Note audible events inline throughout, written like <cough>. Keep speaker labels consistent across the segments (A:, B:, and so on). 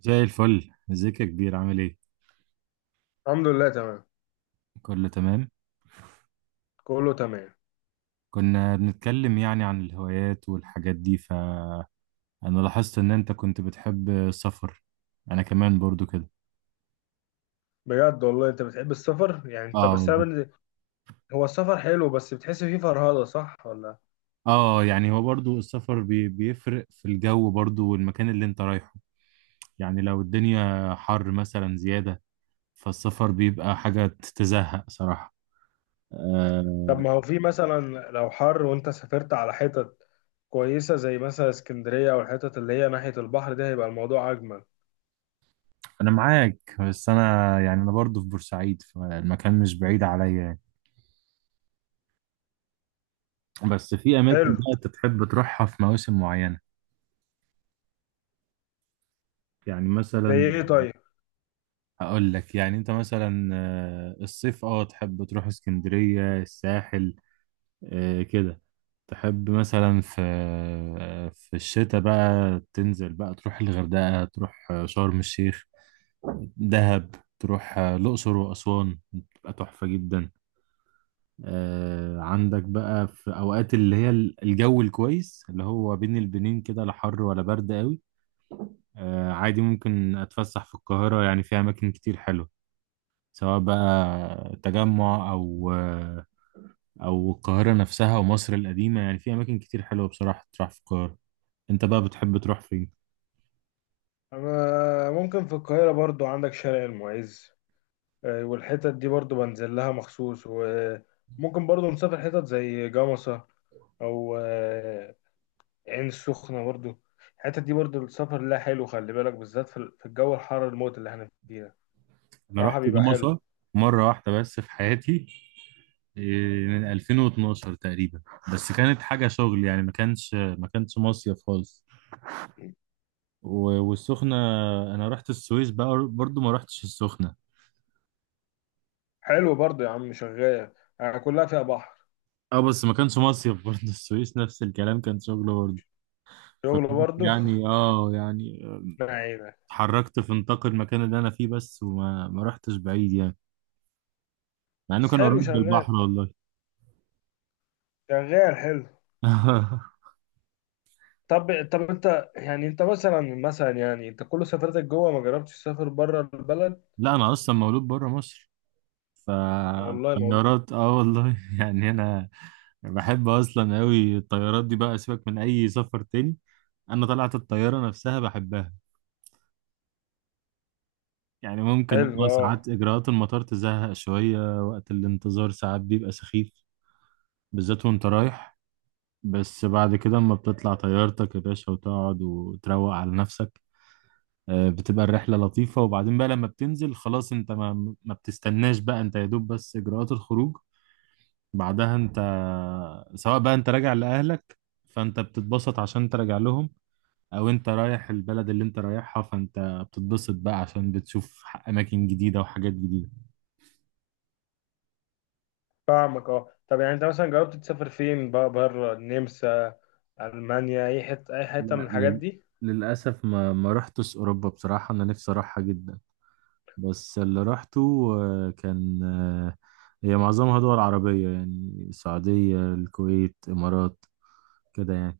A: زي الفل، ازيك يا كبير؟ عامل ايه؟
B: الحمد لله، تمام.
A: كله تمام.
B: كله تمام.
A: كنا بنتكلم يعني عن الهوايات والحاجات دي، فانا لاحظت ان انت كنت بتحب السفر. انا كمان برضو كده.
B: بجد والله انت بتحب السفر؟ يعني انت
A: اه
B: بس
A: والله.
B: هو السفر حلو، بس بتحس فيه فرهدة، صح ولا؟
A: اه، يعني هو برضو السفر بيفرق في الجو برضو، والمكان اللي انت رايحه. يعني لو الدنيا حر مثلا زيادة، فالسفر بيبقى حاجة تزهق صراحة.
B: طب
A: آه
B: ما هو في مثلا لو حر وانت سافرت على حتت كويسة زي مثلا اسكندرية، او الحتت اللي هي ناحية البحر، ده هيبقى الموضوع اجمل.
A: انا معاك، بس انا برضو في بورسعيد، فالمكان مش بعيد عليا. بس في اماكن
B: حلو.
A: بقى انت تحب تروحها في مواسم معينه. يعني
B: زي
A: مثلا،
B: ايه طيب؟
A: هقول لك، يعني انت مثلا الصيف تحب تروح اسكندريه، الساحل كده. تحب مثلا في الشتاء بقى تنزل بقى تروح الغردقه، تروح شرم الشيخ، دهب، تروح الاقصر واسوان، بتبقى تحفه جدا. عندك بقى في اوقات اللي هي الجو الكويس، اللي هو بين البنين كده، لا حر ولا برد قوي. عادي ممكن أتفسح في القاهرة، يعني فيها أماكن كتير حلوة، سواء بقى تجمع أو القاهرة نفسها، ومصر القديمة. يعني في أماكن كتير حلوة بصراحة تروح في القاهرة. أنت بقى بتحب تروح فين؟
B: انا ممكن في القاهرة برضو، عندك شارع المعز والحتت دي برضو بنزل لها مخصوص. وممكن برضو نسافر حتت زي جمصة او عين السخنة برضو. الحتت دي برضو السفر لها حلو. خلي بالك، بالذات في الجو الحر الموت اللي احنا فيه ده.
A: أنا
B: صراحة
A: رحت
B: بيبقى حلو.
A: جمصة مرة واحدة بس في حياتي. من 2012 تقريبا. بس كانت حاجة شغل، يعني ما كانش مصيف خالص. والسخنة، أنا رحت السويس بقى برضو، ما رحتش السخنة.
B: حلو برضو يا عم، شغال، يعني كلها فيها بحر.
A: اه، بس ما كانش مصيف برضه <laughs> السويس نفس الكلام، كان شغل برضه.
B: شغل
A: فكنت
B: برضو
A: يعني
B: <laughs>
A: اه يعني
B: ما عينك.
A: اتحركت في نطاق المكان اللي انا فيه بس، وما ما رحتش بعيد يعني، مع انه
B: بس
A: كان قريب
B: حلو،
A: من
B: شغال.
A: البحر، والله
B: شغال حلو.
A: <laughs>
B: طب انت يعني انت مثلا يعني انت كل سفرتك جوه، ما جربتش تسافر بره البلد؟
A: لا، انا اصلا مولود بره مصر.
B: والله ما اقول.
A: فالطيارات، اه والله <laughs> يعني انا بحب اصلا قوي الطيارات دي، بقى سيبك من اي سفر تاني. انا طلعت الطياره نفسها بحبها. يعني ممكن
B: حلو اه.
A: ساعات اجراءات المطار تزهق شويه، وقت الانتظار ساعات بيبقى سخيف، بالذات وانت رايح. بس بعد كده، اما بتطلع طيارتك يا باشا وتقعد وتروق على نفسك، بتبقى الرحلة لطيفة. وبعدين بقى لما بتنزل خلاص، انت ما بتستناش بقى، انت يا دوب بس اجراءات الخروج، بعدها انت، سواء بقى انت راجع لأهلك فانت بتتبسط عشان تراجع لهم، او انت رايح البلد اللي انت رايحها، فانت بتتبسط بقى عشان بتشوف اماكن جديدة وحاجات جديدة.
B: فاهمك اه. طب يعني انت مثلا جربت تسافر فين بقى، بره؟ النمسا، المانيا، اي حته، اي حته، من
A: لا،
B: الحاجات دي؟
A: للأسف ما رحتش أوروبا بصراحة، أنا نفسي أروحها جدا. بس اللي رحته كان، هي معظمها دول عربية، يعني السعودية، الكويت، إمارات، كده يعني.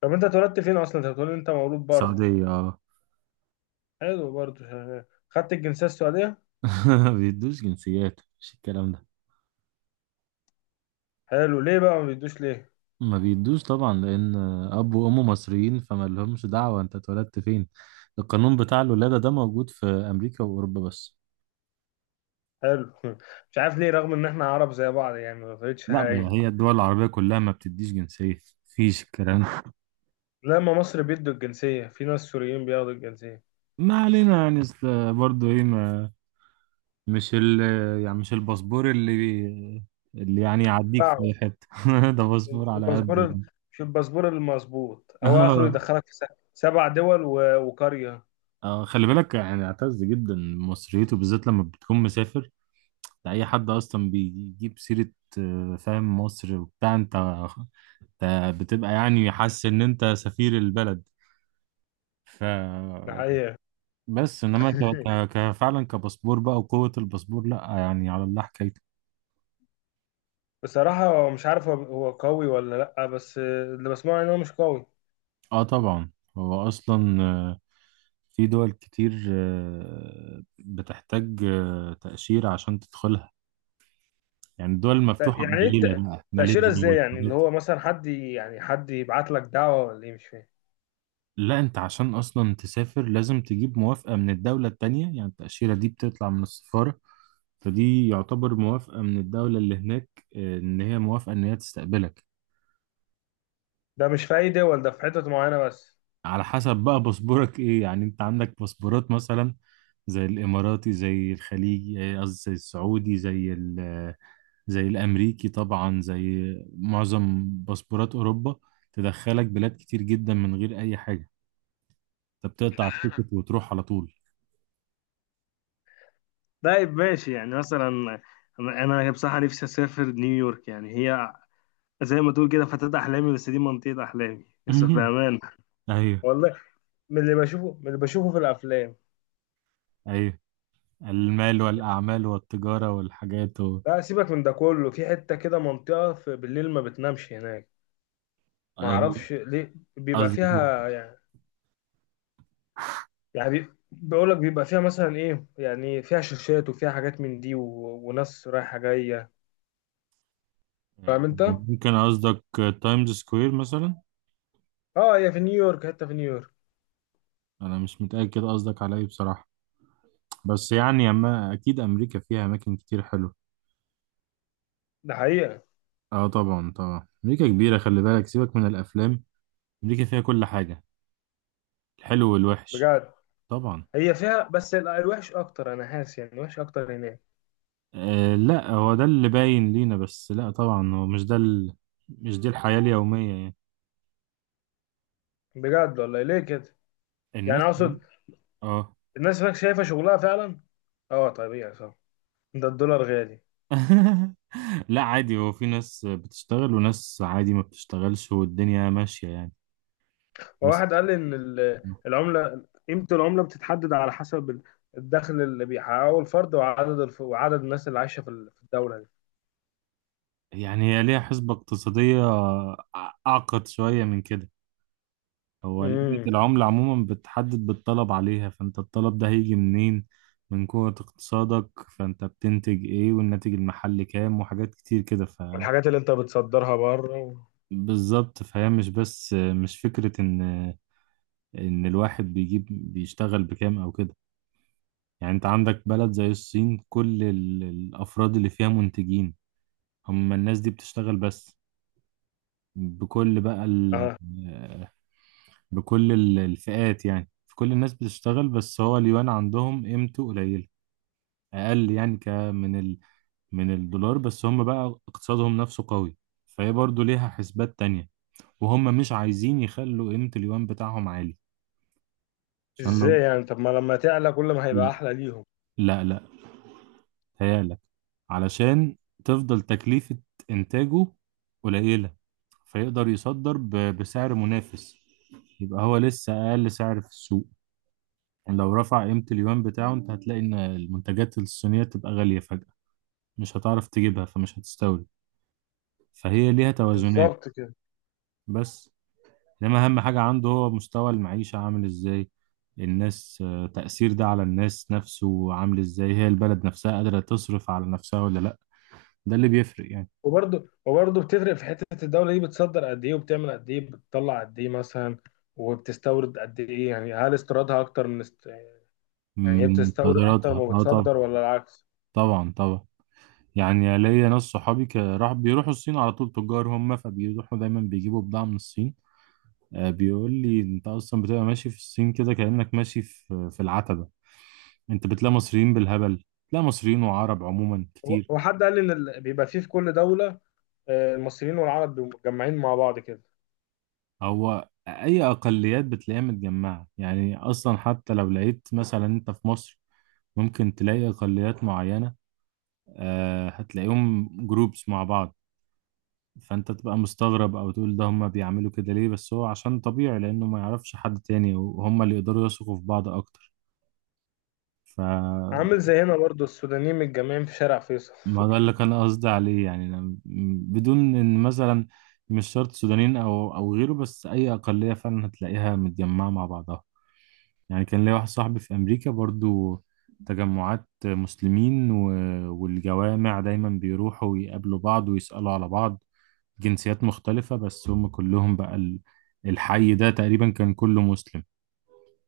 B: طب انت اتولدت فين اصلا؟ انت بتقول انت مولود بره.
A: السعودية، اه
B: حلو برضه، شغال. خدت الجنسيه السعوديه؟
A: <laughs> ما بيدوش جنسيات، مش الكلام ده.
B: حلو، ليه بقى ما بيدوش ليه؟
A: ما بيدوش طبعا، لأن أب وأم مصريين، فما لهمش دعوة أنت اتولدت فين. القانون بتاع الولادة ده موجود في أمريكا وأوروبا بس.
B: حلو <laughs> مش عارف ليه، رغم ان احنا عرب زي بعض، يعني ما فرقتش
A: لا، ما
B: حاجه.
A: هي الدول العربية كلها ما بتديش جنسية، مفيش الكلام ده.
B: لما مصر بيدوا الجنسيه، في ناس سوريين بياخدوا الجنسيه.
A: ما علينا، يعني أصل برضه إيه، ما مش ال يعني مش الباسبور اللي اللي يعني يعديك
B: صعب.
A: في اي حته <laughs> ده باسبور
B: في
A: على قد
B: الباسبور
A: يعني.
B: في الباسبور المظبوط، هو اخره
A: اه،
B: يدخلك في سبع دول وقريه.
A: اه، خلي بالك يعني، اعتز جدا مصريته بالذات لما بتكون مسافر. ده اي حد اصلا بيجيب سيره، فاهم مصر وبتاع، انت بتبقى يعني حاسس ان انت سفير البلد. ف
B: ده حقيقه.
A: بس انما
B: <laughs>
A: فعلا كباسبور بقى، وقوه الباسبور، لا يعني على الله حكايته.
B: بصراحه مش عارف، هو هو قوي ولا لا، بس اللي بسمعه ان هو مش قوي.
A: اه، طبعا. هو اصلا في دول كتير بتحتاج تأشيرة عشان تدخلها. يعني الدول المفتوحة
B: يعني ايه
A: قليلة، بقى
B: تأشيرة
A: ماليزيا
B: ازاي؟ يعني اللي
A: والحاجات.
B: هو مثلا حد يعني حد يبعت لك دعوة ولا ايه؟ مش فاهم.
A: لا، انت عشان اصلا تسافر لازم تجيب موافقة من الدولة التانية. يعني التأشيرة دي بتطلع من السفارة، فدي يعتبر موافقة من الدولة اللي هناك، ان هي موافقة، ان هي تستقبلك.
B: ده مش في اي دول، ده في حتت معينة بس؟
A: على حسب بقى باسبورك ايه. يعني انت عندك باسبورات مثلا، زي الاماراتي، زي الخليجي، قصدي زي السعودي، زي ال آه، زي الامريكي طبعا، زي معظم باسبورات اوروبا، تدخلك بلاد كتير جدا من غير اي حاجه، انت بتقطع التيكت وتروح على طول.
B: طيب ماشي. يعني مثلا انا بصراحه نفسي اسافر نيويورك. يعني هي زي ما تقول كده فتاة احلامي، بس دي منطقه احلامي بس
A: <laughs>
B: بامان.
A: ايوه،
B: والله، من اللي بشوفه في الافلام.
A: ايوه. المال والاعمال والتجاره والحاجات.
B: لا سيبك من ده كله، في حتة كده، منطقة في بالليل ما بتنامش هناك. ما اعرفش ليه بيبقى
A: قصدي
B: فيها. يعني يعني بقول لك بيبقى فيها مثلا ايه، يعني فيها شاشات وفيها حاجات من دي وناس رايحه جايه. فاهم انت؟
A: ممكن قصدك تايمز سكوير مثلا.
B: اه، هي في نيويورك، حته في نيويورك.
A: انا مش متاكد قصدك على ايه بصراحه، بس يعني أما أكيد أمريكا فيها أماكن كتير حلوة.
B: ده حقيقه.
A: أه، طبعا طبعا. أمريكا كبيرة، خلي بالك، سيبك من الأفلام. أمريكا فيها كل حاجة، الحلو والوحش.
B: بجد،
A: طبعا.
B: هي فيها بس الوحش اكتر، انا حاسس يعني الوحش اكتر هناك.
A: أه، لا، هو ده اللي باين لينا بس، لا طبعا هو مش ده مش دي الحياة اليومية يعني.
B: بجد والله ليه كده؟ يعني
A: الناس،
B: اقصد
A: أه
B: الناس هناك شايفه شغلها فعلا، اه طبيعي، صح. ده الدولار غالي.
A: <laughs> لا، عادي، هو في ناس بتشتغل وناس عادي ما بتشتغلش، والدنيا ماشية يعني. بس
B: وواحد قال لي ان العمله، قيمه العمله بتتحدد على حسب الدخل اللي بيحققه الفرد، وعدد وعدد الناس اللي عايشه في الدوله
A: يعني هي ليها حسبة اقتصادية أعقد شوية من كده. هو
B: دي،
A: قيمة العملة عموما بتحدد بالطلب عليها، فأنت الطلب ده هيجي منين؟ من قوة اقتصادك، فأنت بتنتج إيه، والناتج المحلي كام، وحاجات كتير كده.
B: والحاجات اللي انت بتصدرها بره
A: بالظبط. فهي مش بس، مش فكرة إن الواحد بيشتغل بكام أو كده. يعني أنت عندك بلد زي الصين، كل الأفراد اللي فيها منتجين، هم الناس دي بتشتغل، بس بكل بقى ال...
B: اه.
A: بكل ال- الفئات يعني في كل الناس بتشتغل، بس هو اليوان عندهم قيمته قليلة، اقل يعني من الدولار، بس هم بقى اقتصادهم نفسه قوي. فهي برضو ليها حسبات تانية، وهم مش عايزين يخلوا قيمة اليوان بتاعهم عالي، عشان
B: ازاي
A: لو،
B: يعني؟ طب ما لما تعلى، كل ما هيبقى
A: لا،
B: احلى ليهم.
A: لا، لا، تهيألك، علشان تفضل تكلفة إنتاجه قليلة، فيقدر يصدر بسعر منافس، يبقى هو لسه أقل سعر في السوق. يعني لو رفع قيمة اليوان بتاعه، أنت هتلاقي إن المنتجات الصينية تبقى غالية فجأة، مش هتعرف تجيبها، فمش هتستورد. فهي ليها توازنات.
B: بالظبط كده.
A: بس انما اهم حاجة عنده، هو مستوى المعيشة عامل ازاي، الناس آه، تأثير ده على الناس نفسه عامل ازاي، هي البلد نفسها قادرة تصرف على نفسها ولا لا، ده اللي بيفرق يعني.
B: وبرده بتفرق في حتة الدولة دي بتصدر قد ايه، وبتعمل قد ايه، بتطلع قد ايه مثلا وبتستورد قد ايه. يعني هل استيرادها اكتر من يعني هي
A: من
B: بتستورد اكتر
A: قدراتها،
B: ما
A: اه طبعا،
B: بتصدر ولا العكس؟
A: طبعا طبعا. يعني ليا ناس صحابي راح بيروحوا الصين على طول، تجار هم، فبيروحوا دايما بيجيبوا بضاعة من الصين. بيقول لي انت اصلا بتبقى ماشي في الصين كده، كأنك ماشي في العتبة. انت بتلاقي مصريين بالهبل، بتلاقي مصريين وعرب عموما
B: هو
A: كتير.
B: هو حد قال لي ان بيبقى فيه في كل دولة المصريين والعرب بيبقوا متجمعين مع بعض كده.
A: هو اي اقليات بتلاقيها متجمعه يعني، اصلا حتى لو لقيت مثلا انت في مصر ممكن تلاقي اقليات معينه، هتلاقيهم جروبس مع بعض، فانت تبقى مستغرب او تقول ده هما بيعملوا كده ليه، بس هو عشان طبيعي لانه ما يعرفش حد تاني، وهما اللي يقدروا يثقوا في بعض اكتر. فما
B: عامل زي هنا برضو، السودانيين متجمعين في شارع فيصل
A: ده
B: <laughs>
A: اللي كان قصدي عليه يعني. أنا بدون ان مثلا، مش شرط سودانيين او غيره، بس اي اقليه فعلا هتلاقيها متجمعه مع بعضها. يعني كان ليا واحد صاحبي في أمريكا برضو، تجمعات مسلمين والجوامع، دايما بيروحوا ويقابلوا بعض ويسألوا على بعض، جنسيات مختلفة. بس هم كلهم بقى، الحي ده تقريبا كان كله مسلم،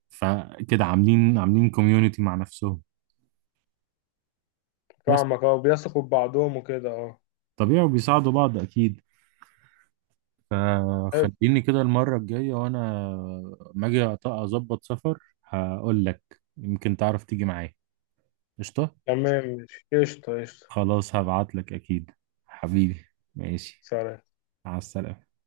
A: فكده عاملين كوميونيتي مع نفسهم. بس،
B: فاهمك اه، بيثقوا في بعضهم وكده اه.
A: طبيعي، وبيساعدوا بعض أكيد. فخليني كده المرة الجاية، وأنا ما أجي أظبط سفر، هقول لك، يمكن تعرف تيجي معايا. قشطة.
B: تمام ماشي، قشطة قشطة.
A: خلاص، هبعتلك أكيد. حبيبي، ماشي.
B: سلام.
A: على السلامة.